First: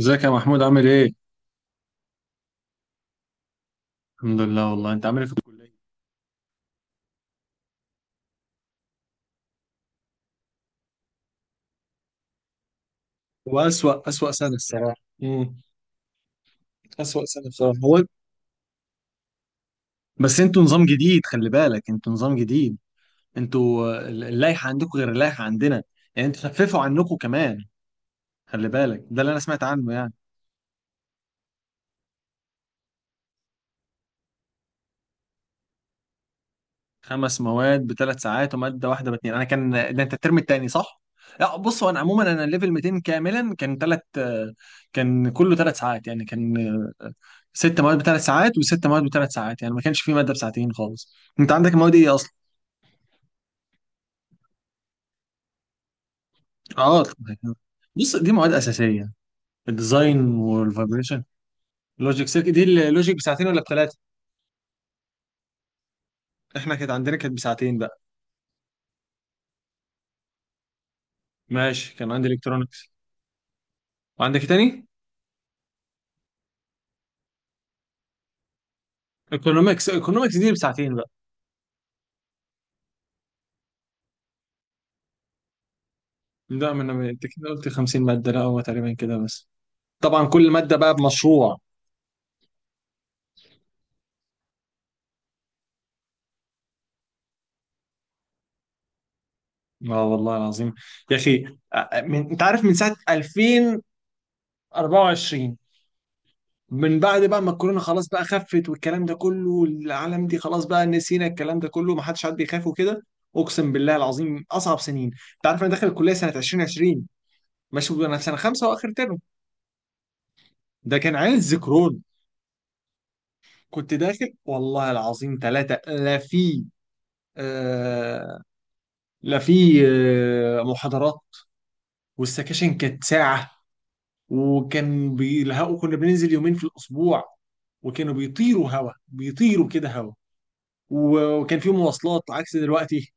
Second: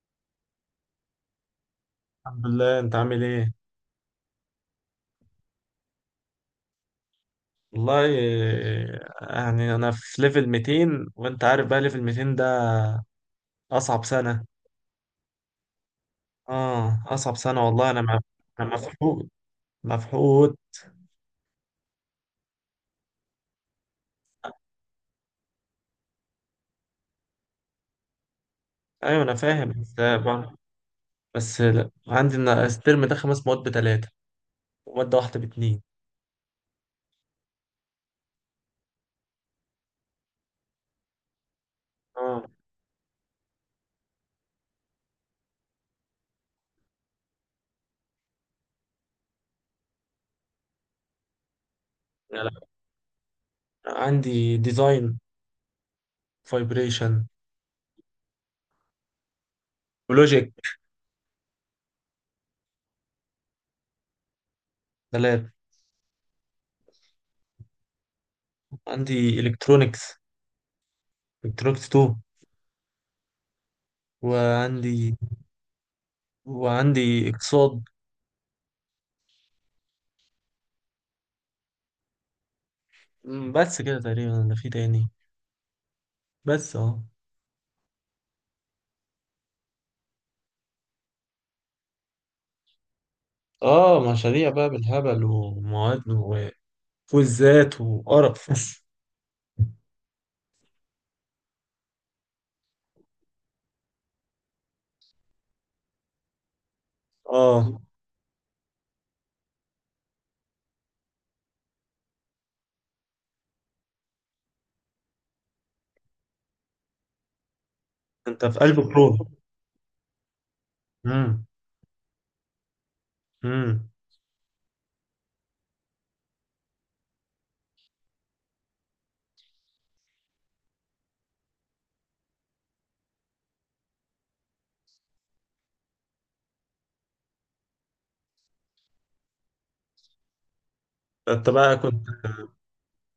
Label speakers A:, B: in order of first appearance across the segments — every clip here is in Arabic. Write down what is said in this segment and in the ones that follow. A: ازيك يا محمود عامل ايه؟
B: الحمد لله، انت عامل ايه؟
A: الحمد لله والله انت عامل ايه في الكلية؟
B: والله، يعني انا في ليفل 200، وانت عارف بقى ليفل 200 ده
A: هو
B: اصعب
A: أسوأ
B: سنة.
A: سنة الصراحة. امم
B: اه،
A: أسوأ
B: اصعب
A: سنة
B: سنة
A: بصراحة
B: والله.
A: هو.
B: انا مفحوط
A: بس
B: مفحوط.
A: انتوا نظام جديد، خلي بالك انتوا نظام جديد. انتوا اللائحة عندكم غير اللائحة عندنا. يعني انتوا خففوا عنكم كمان، خلي بالك ده
B: ايوه،
A: اللي
B: انا
A: انا سمعت
B: فاهم.
A: عنه
B: بس
A: يعني.
B: بس لا، عندي انا الترم ده خمس مواد بتلاتة ومادة واحدة باتنين.
A: خمس مواد بثلاث ساعات ومادة واحدة باتنين، انا كان ده انت الترم التاني صح؟ لا بص، هو انا عموما انا
B: اه.
A: ليفل 200 كاملا كان ثلاث، كان كله ثلاث ساعات يعني، كان ست مواد بثلاث ساعات وست مواد بثلاث ساعات يعني ما كانش في ماده بساعتين خالص. انت عندك المواد ايه اصلا؟
B: لا لا، عندي ديزاين،
A: اه
B: فايبريشن،
A: طبعاً. بص دي مواد اساسيه، الديزاين
B: ولوجيك.
A: والفايبريشن. لوجيك سيركت، دي اللوجيك بساعتين ولا بثلاثه؟
B: تلات.
A: احنا كانت عندنا كانت بساعتين بقى.
B: عندي الكترونكس، الكترونكس
A: ماشي، كان
B: 2.
A: عندي الكترونكس. وعندك إيه تاني؟
B: وعندي وعندي اقتصاد.
A: ايكونومكس، ايكونومكس دي بساعتين بقى.
B: بس كده تقريبا انا في تاني.
A: لا
B: بس
A: ما
B: اه.
A: انا انت كده قلت 50 ماده، لا هو تقريبا كده بس. طبعا كل ماده بقى بمشروع.
B: اه، مشاريع بقى بالهبل ومواد وكويزات وقرف
A: اه والله العظيم يا اخي. انت عارف من ساعه 2024، 2024، من بعد بقى ما الكورونا
B: اه،
A: خلاص بقى خفت والكلام ده كله، والعالم دي خلاص بقى نسينا الكلام ده كله، ما حدش عاد بيخاف وكده. اقسم بالله العظيم اصعب سنين. انت عارف انا داخل الكليه سنه 2020. ماشي انا في سنه
B: انت في
A: خمسه
B: قلب وشغل
A: واخر ترم،
B: البروف.
A: ده كان
B: امم.
A: عز كورونا.
B: امم.
A: كنت داخل والله العظيم ثلاثه، لا في آه لا في محاضرات، والسكاشن كانت ساعه، وكان بيلحقوا، كنا بننزل يومين في الاسبوع، وكانوا بيطيروا هوا، بيطيروا كده هوا،
B: انت
A: وكان في
B: بقى كنت.
A: مواصلات عكس دلوقتي.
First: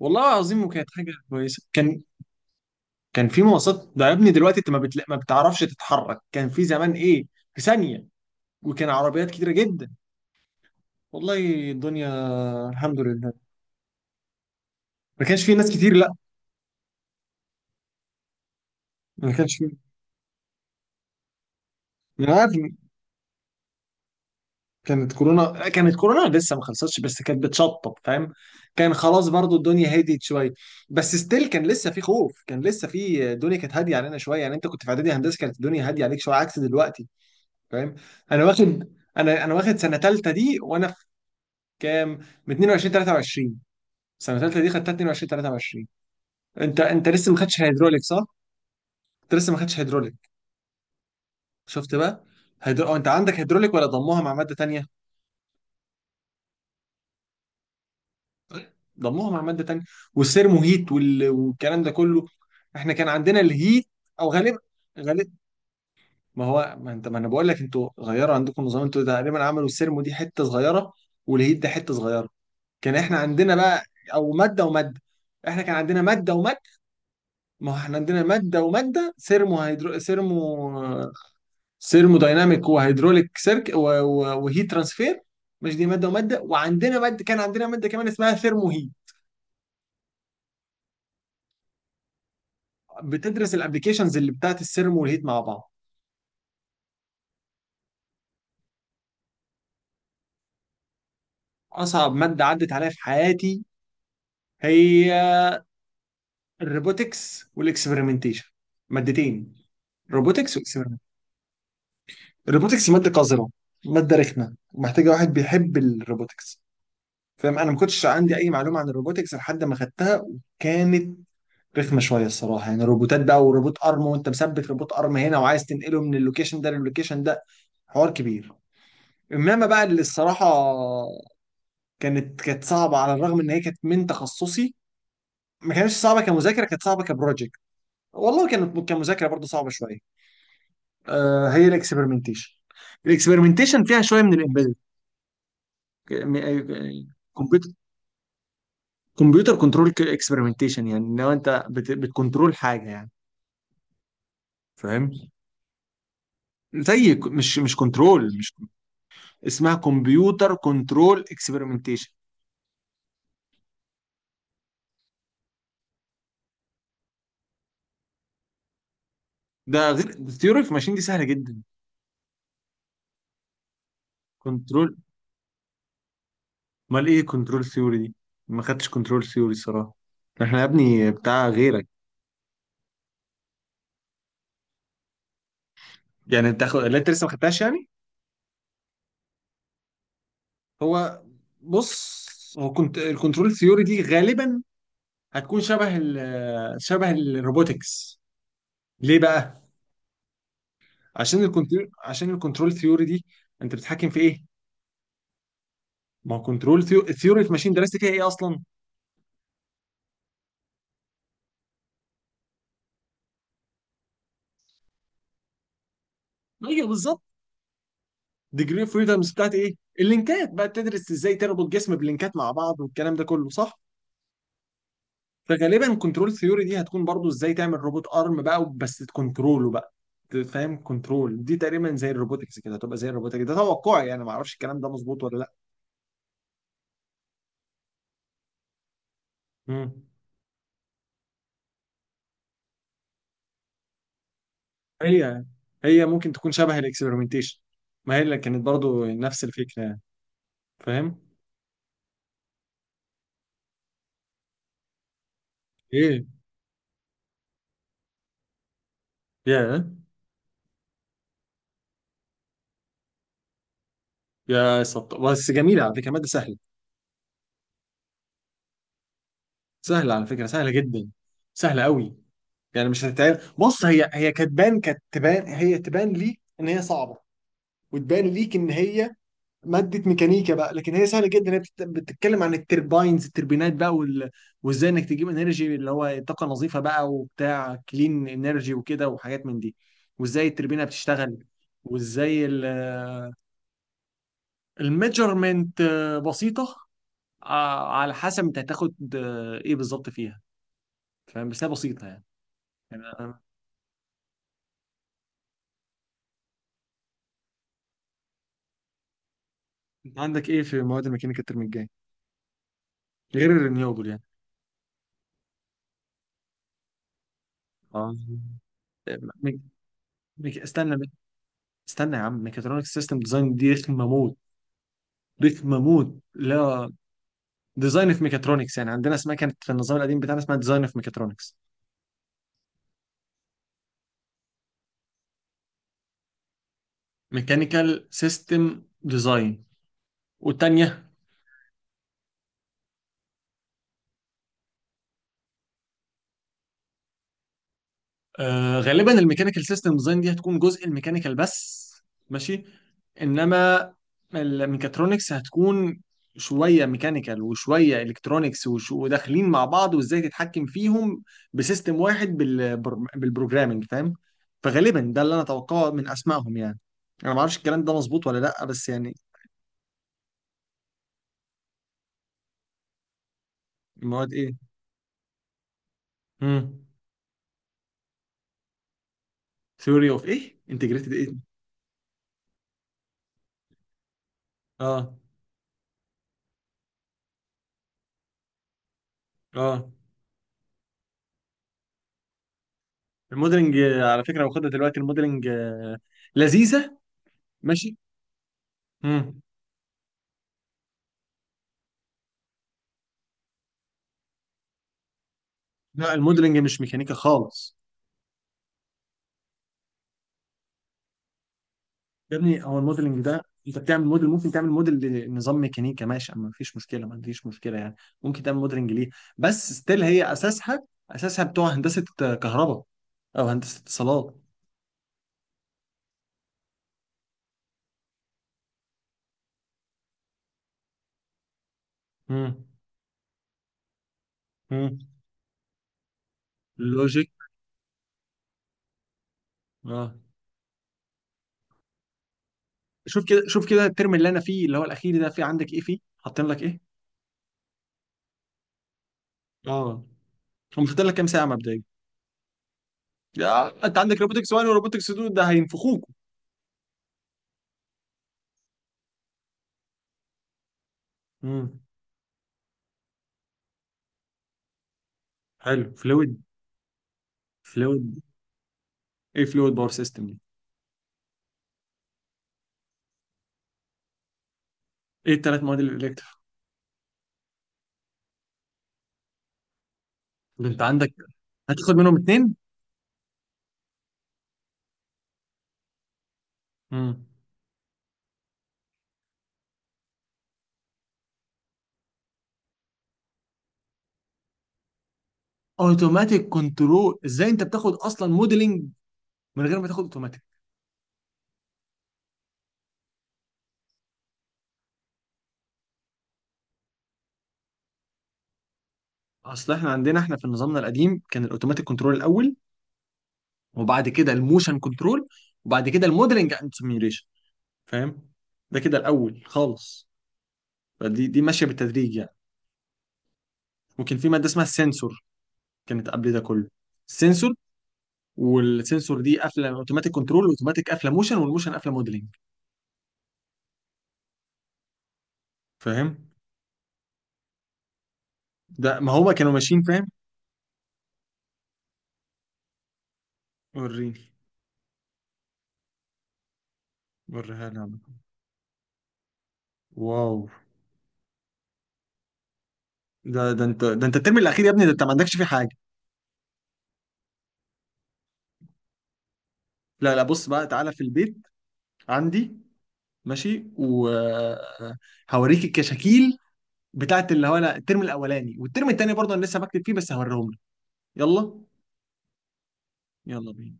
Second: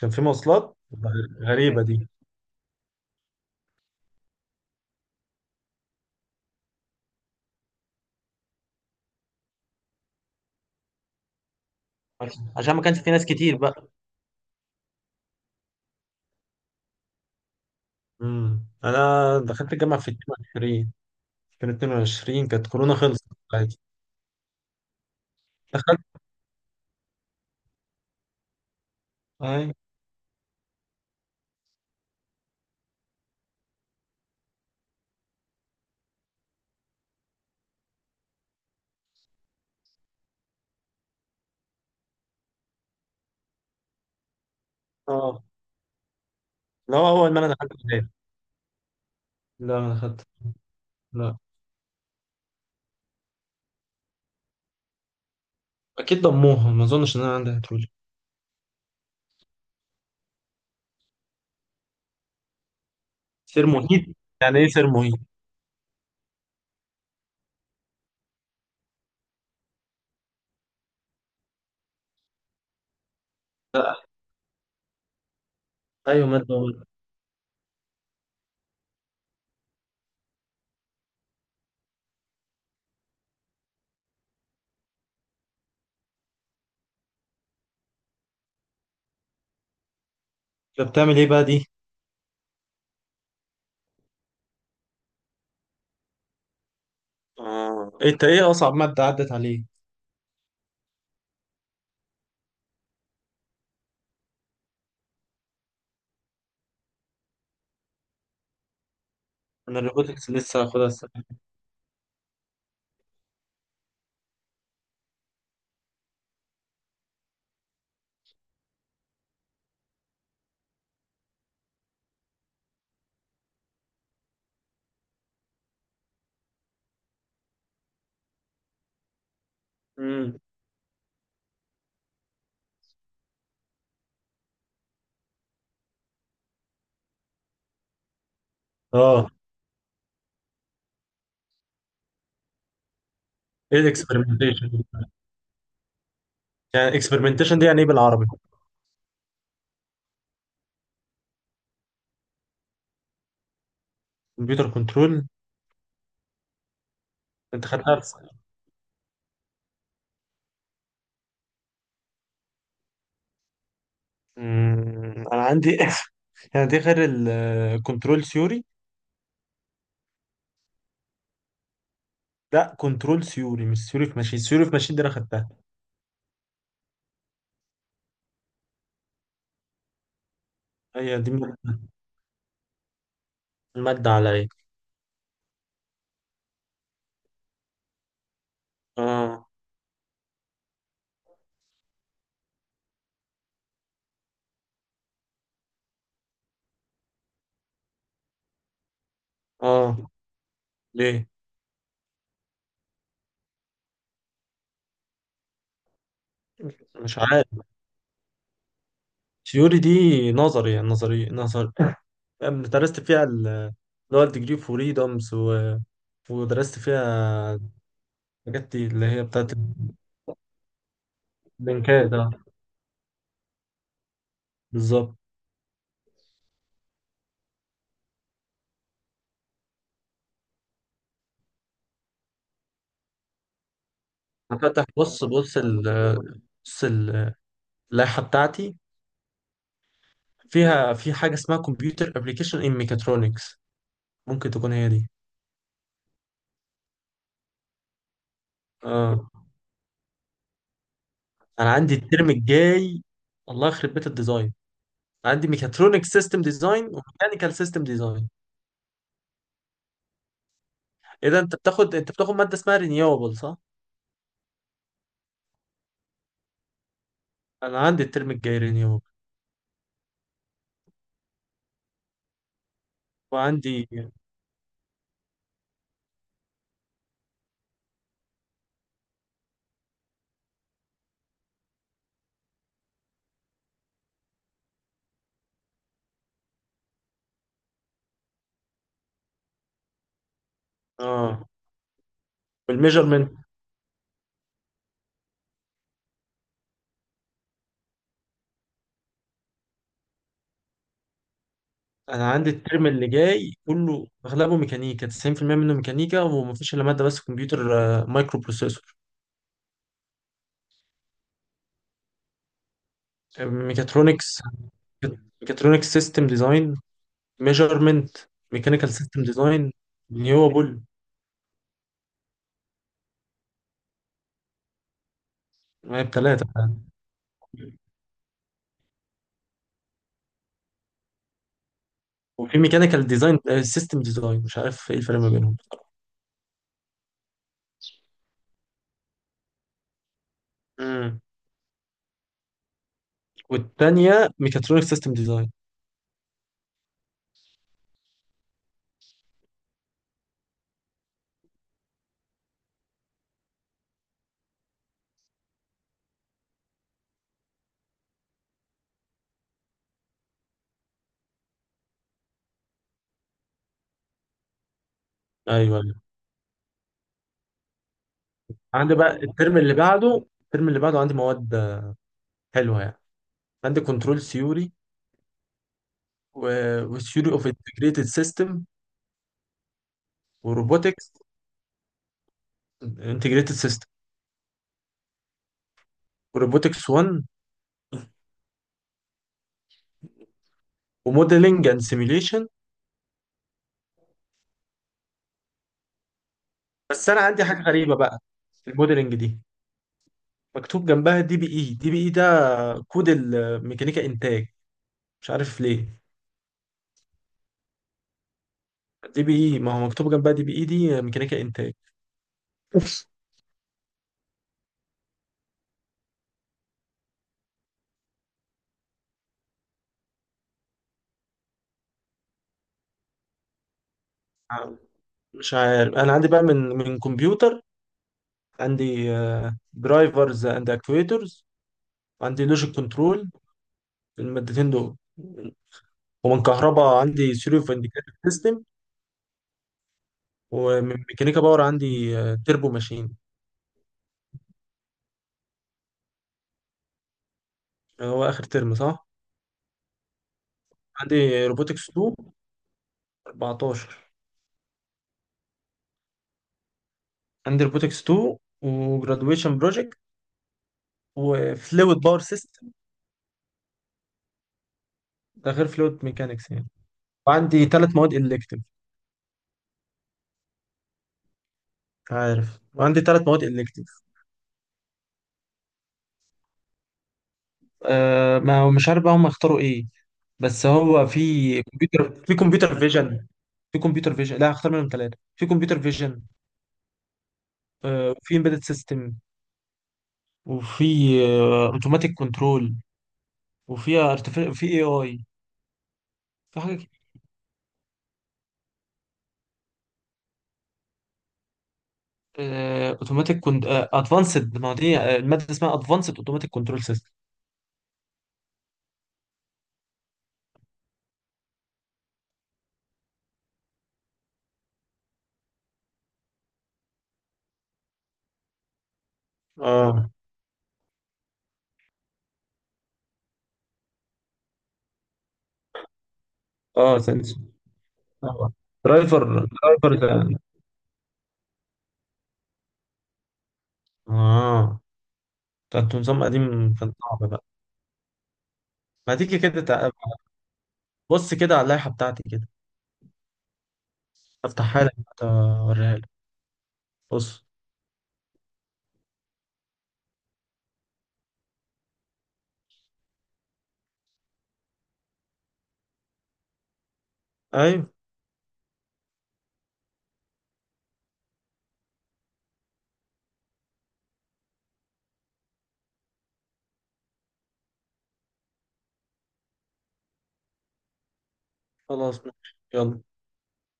B: كان في
A: العظيم
B: مواصلات.
A: وكانت حاجه كويسه
B: غريبة
A: كان،
B: دي.
A: كان في مواصلات ده يا ابني. دلوقتي انت ما بتعرفش تتحرك. كان في زمان ايه، في ثانيه، وكان عربيات كتيره جدا، والله الدنيا.
B: عشان ما كانش
A: الحمد
B: في ناس
A: لله
B: كتير بقى.
A: ما كانش في ناس كتير لا،
B: انا
A: ما كانش
B: دخلت
A: في.
B: الجامعة في 22. كان
A: انا
B: 22،
A: عارف
B: كانت
A: إن
B: كورونا خلصت. عادي.
A: كانت كورونا، كانت
B: دخلت.
A: كورونا لسه ما خلصتش بس كانت بتشطب فاهم، كان خلاص برضو
B: اي.
A: الدنيا هديت شويه. بس ستيل كان لسه في خوف، كان لسه في، الدنيا كانت هاديه علينا شويه. يعني انت كنت في اعدادي هندسه كانت الدنيا هاديه عليك شويه عكس دلوقتي فاهم. انا واخد، انا واخد سنه ثالثه دي وانا في كام، من 22 23، سنه ثالثه دي خدتها 22
B: اه.
A: 23. انت
B: لا،
A: انت لسه
B: اول
A: ما
B: ما انا
A: خدتش
B: دخلت
A: هيدروليك
B: كلية.
A: صح؟ انت لسه ما خدتش
B: لا، ما
A: هيدروليك،
B: دخلت. لا.
A: شفت بقى. أو انت عندك هيدروليك ولا ضموها مع ماده تانية؟
B: اكيد ضموها، ما اظنش ان انا عندي، هتقول.
A: ضموها مع ماده تانية، والسيرمو هيت والكلام ده كله. احنا كان عندنا
B: سير
A: الهيت،
B: مهيد.
A: او غالبا،
B: يعني ايه سير مهيد؟
A: غالبا. ما هو ما انا بقول لك انتوا غيروا عندكم نظام، انتوا تقريبا عملوا السيرمو دي حته صغيره والهيت ده حته صغيره. كان احنا عندنا بقى او ماده وماده، احنا كان عندنا
B: ايوه،
A: ماده وماده.
B: ماده.
A: ما هو احنا عندنا ماده وماده، سيرمو هيدرو سيرمو، سيرمو دايناميك وهيدروليك سيرك وهيت ترانسفير. مش دي ماده وماده، وعندنا ماده، كان عندنا ماده كمان اسمها ثيرمو هيت،
B: طب بتعمل ايه بقى دي؟
A: بتدرس الابلكيشنز اللي بتاعت السيرمو والهيت مع بعض.
B: آه. انت ايه اصعب مادة عدت عليه؟
A: اصعب ماده عدت عليا في حياتي هي الروبوتكس والاكسبيرمنتيشن، مادتين،
B: انا الروبوتكس
A: روبوتكس
B: لسه هاخدها
A: واكسبيرمنت.
B: السنة.
A: الروبوتكس ماده قذره، ماده رخمه، محتاجه واحد بيحب الروبوتكس فاهم. انا ما كنتش عندي اي معلومه عن الروبوتكس لحد ما خدتها، وكانت رخمه شويه الصراحه يعني، روبوتات بقى وروبوت ارم وانت مثبت روبوت ارم هنا وعايز تنقله من اللوكيشن ده للوكيشن ده، حوار كبير. انما بقى اللي
B: امم.
A: الصراحه كانت صعبه على الرغم ان هي كانت من تخصصي، ما كانتش صعبه كمذاكره، كانت صعبه كبروجكت، والله كانت كمذاكره
B: اه.
A: برضه صعبه شويه. آه هي الاكسبيرمنتيشن،
B: ايه
A: الاكسبيرمنتيشن فيها شويه من
B: الاكسبeriمنتيشن؟ يعني الاكسبeriمنتيشن دي
A: الامبيدد.
B: يعني ايه بالعربي؟
A: كمبيوتر كنترول اكسبيرمنتيشن، يعني لو انت بتكنترول حاجه يعني
B: كمبيوتر
A: فاهم.
B: كنترول.
A: زي ك- مش
B: انت
A: مش
B: خدتها في سنة.
A: كنترول مش، اسمها كمبيوتر كنترول اكسبيرمنتيشن.
B: انا عندي يعني دي غير الكنترول ثيوري.
A: ده غير الثيوري اوف ماشين دي سهله جدا.
B: لا، كنترول ثيوري مش ثيوري في ماشين. ثيوري في
A: كنترول،
B: ماشين دي انا خدتها.
A: امال ايه كنترول ثيوري دي؟ ما خدتش كنترول ثيوري صراحه، احنا يا ابني
B: هي دي
A: بتاع
B: المادة،
A: غيرك.
B: المادة عليا.
A: يعني لا انت لسه ما خدتهاش يعني.
B: اه.
A: هو، بص، هو كنت الكنترول ثيوري دي غالبا هتكون شبه شبه الروبوتكس. ليه بقى؟
B: اه. ليه؟
A: عشان الكنترول، عشان الكنترول ثيوري دي انت بتتحكم في ايه؟ ما هو كنترول
B: مش
A: ثيوري
B: عارف.
A: في ماشين درست فيها ايه اصلا؟
B: ثيوري دي نظري، يعني نظري نظري. درست فيها اللي هو الديجري فريدومز، و... ودرست
A: ايوه بالظبط.
B: فيها الحاجات
A: ديجري
B: دي
A: اوف
B: اللي هي
A: فريدمز
B: بتاعت
A: بتاعت ايه؟ اللينكات بقى، بتدرس ازاي تربط جسم
B: اللينكات. اه،
A: بلينكات مع بعض والكلام ده كله صح؟
B: بالظبط.
A: فغالبا كنترول ثيوري دي هتكون برضو ازاي تعمل روبوت ارم بقى بس تكنتروله بقى فاهم. كنترول دي تقريبا زي الروبوتكس كده، هتبقى زي الروبوتكس، ده توقعي يعني، ما اعرفش الكلام
B: هفتح.
A: ده مظبوط
B: بص
A: ولا لا.
B: بص بص ال- اللائحة بتاعتي.
A: مم.
B: فيها في حاجة اسمها كمبيوتر ابلكيشن ان ميكاترونكس، ممكن تكون هي دي.
A: هي، هي ممكن تكون شبه الاكسبيرمنتيشن، ما هي اللي كانت برضو
B: اه،
A: نفس الفكره يعني فاهم؟
B: انا عندي الترم الجاي، الله يخرب بيت الديزاين. عندي ميكاترونيك
A: ايه
B: سيستم ديزاين وميكانيكال سيستم ديزاين.
A: يا
B: اذا انت بتاخد مادة اسمها رينيوبل، صح؟
A: بس جميله على فكره، ماده سهله.
B: انا عندي الترم الجاي رينيوبل.
A: سهله على فكره، سهله جدا، سهله قوي، يعني مش هتتعب. بص
B: وعندي
A: هي، هي كتبان كتبان، هي تبان ليك ان هي صعبه وتبان ليك ان هي ماده ميكانيكا بقى لكن هي سهله جدا. هي بتتكلم عن الترباينز، التربينات بقى وازاي انك تجيب انرجي اللي هو طاقه نظيفه بقى وبتاع كلين انرجي وكده وحاجات من دي، وازاي التربينه
B: اه
A: بتشتغل، وازاي
B: والميجرمنت.
A: الميجرمنت. بسيطة. على حسب انت هتاخد ايه بالظبط فيها فاهم، بس هي بسيطه يعني.
B: انا عندي الترم
A: يعني
B: اللي جاي كله اغلبه ميكانيكا، 90% منه ميكانيكا، ومفيش الا ماده بس كمبيوتر، مايكرو بروسيسور.
A: انت عندك ايه في مواد الميكانيكا الترم الجاي غير الرينيوبل يعني؟
B: ميكاترونكس، ميكاترونكس سيستم ديزاين،
A: اه.
B: ميجرمنت، ميكانيكال سيستم
A: ميك...
B: ديزاين، رينيوبل.
A: استنى استنى يا عم، ميكاترونكس سيستم ديزاين دي رخمه موت، رخمه
B: ما هي
A: موت.
B: بتلاتة.
A: لا، ديزاين في ميكاترونكس، يعني عندنا اسمها كانت في النظام القديم بتاعنا اسمها ديزاين في ميكاترونكس.
B: وفي ميكانيكال ديزاين سيستم ديزاين، مش عارف ايه الفرق ما بينهم.
A: ميكانيكال سيستم ديزاين، والتانية،
B: امم والتانية ميكاترونيك سيستم ديزاين.
A: آه غالبا الميكانيكال سيستم ديزاين دي هتكون جزء الميكانيكال بس، ماشي. انما الميكاترونكس هتكون شويه ميكانيكال وشويه الكترونكس وداخلين مع بعض وازاي تتحكم فيهم بسيستم واحد بالبروجرامنج فاهم. فغالبا ده اللي انا
B: ايوه،
A: اتوقعه
B: ايوه.
A: من اسمائهم يعني. انا ما اعرفش الكلام ده مظبوط ولا لا بس
B: عندي
A: يعني.
B: بقى الترم اللي بعده، الترم اللي بعده عندي مواد حلوه يعني. عندي كنترول
A: المواد ايه؟
B: ثيوري
A: امم.
B: وثيوري اوف انتجريتد سيستم
A: ثيوري اوف ايه، انتجريتد
B: وروبوتكس،
A: ايه؟
B: انتجريتد سيستم
A: اه.
B: وروبوتكس 1
A: اه
B: وموديلنج اند سيميليشن.
A: الموديلنج، على فكره واخدها دلوقتي الموديلنج، لذيذه.
B: بس انا عندي حاجه
A: ماشي.
B: غريبه بقى في الموديلنج دي،
A: امم.
B: مكتوب جنبها دي بي اي. دي بي اي ده كود الميكانيكا انتاج، مش عارف ليه.
A: لا الموديلنج مش ميكانيكا خالص.
B: دي بي اي، ما هو مكتوب جنبها دي بي اي دي ميكانيكا انتاج.
A: يا ابني هو الموديلنج ده، انت بتعمل موديل، ممكن تعمل موديل لنظام ميكانيكا، ماشي، اما مفيش مشكله، ما فيش مشكله يعني، ممكن تعمل موديلنج ليه. بس ستيل هي اساسها، اساسها بتوع هندسه كهرباء او هندسه اتصالات.
B: مش عارف. انا عندي بقى من كمبيوتر، عندي درايفرز اند اكتويترز، وعندي
A: امم.
B: لوجيك كنترول. المادتين دول.
A: امم.
B: ومن كهرباء
A: لوجيك
B: عندي ثيوري اوف انديكيتور.
A: اه.
B: ومن ميكانيكا باور عندي تربو ماشين.
A: شوف كده، شوف كده الترم اللي انا فيه اللي هو الاخير ده، في عندك ايه فيه، حاطين لك ايه؟
B: هو آخر ترم صح؟
A: اه. هم حاطين لك كام ساعه
B: عندي
A: مبدئيا؟
B: روبوتكس 2.
A: يا انت
B: 14.
A: عندك روبوتكس 1 وروبوتكس 2، ده هينفخوك.
B: عندي روبوتكس 2 وجرادويشن بروجكت
A: امم.
B: وفلويد باور سيستم. ده غير
A: حلو
B: فلويد
A: فلويد،
B: ميكانكس يعني. وعندي ثلاث مواد
A: فلويد.
B: إلكتيف.
A: ايه فلويد باور سيستم دي؟
B: عارف، وعندي ثلاث مواد إلكتيف.
A: ايه الثلاث مواد الالكتف
B: أه، ما هو مش عارف بقى هم اختاروا ايه. بس
A: اللي انت
B: هو
A: عندك، هتاخد منهم
B: في
A: اتنين؟
B: كمبيوتر فيجن. في كمبيوتر فيجن، لا، هختار منهم ثلاثة. في كمبيوتر فيجن،
A: امم.
B: أه، وفي امبيدد سيستم، وفي اوتوماتيك كنترول، وفيها ارتفيع في اي اي.
A: اوتوماتيك
B: في حاجه
A: كنترول، ازاي انت بتاخد اصلا موديلنج من غير ما تاخد اوتوماتيك؟
B: اوتوماتيك كنت ادفانسد، ما دي الماده اسمها ادفانسد اوتوماتيك كنترول سيستم.
A: اصل احنا عندنا، احنا في نظامنا القديم كان الاوتوماتيك كنترول الاول، وبعد كده الموشن كنترول، وبعد كده الموديلنج اند سيميوليشن فاهم. ده كده الاول خالص.
B: اه.
A: فدي، دي ماشيه بالتدريج يعني. ممكن في ماده اسمها السنسور كانت قبل ده كله.
B: اه. سنسور.
A: السنسور،
B: آه.
A: والسنسور
B: درايفر
A: دي قافله
B: درايفر
A: اوتوماتيك
B: ده.
A: كنترول، واوتوماتيك قافله موشن، والموشن قافله موديلنج
B: اه، ده انت نظام
A: فاهم.
B: قديم كان صعب بقى.
A: ده ما
B: ما
A: هو
B: تيجي
A: كانوا
B: كده
A: ماشيين فاهم.
B: بص كده على اللائحة بتاعتي كده.
A: وريني،
B: افتحها لك، أنت أوريها لك. بص.
A: وريها لي عم. واو، ده انت الترم الاخير يا ابني، ده انت ما عندكش فيه حاجه.
B: ايوه،
A: لا لا، بص بقى تعالى في البيت عندي، ماشي وهوريك الكشاكيل بتاعت اللي هو، لا الترم الاولاني والترم التاني برضه انا لسه بكتب فيه، بس هوريهم لك. يلا.
B: خلاص ماشي. يلا.
A: يلا بينا.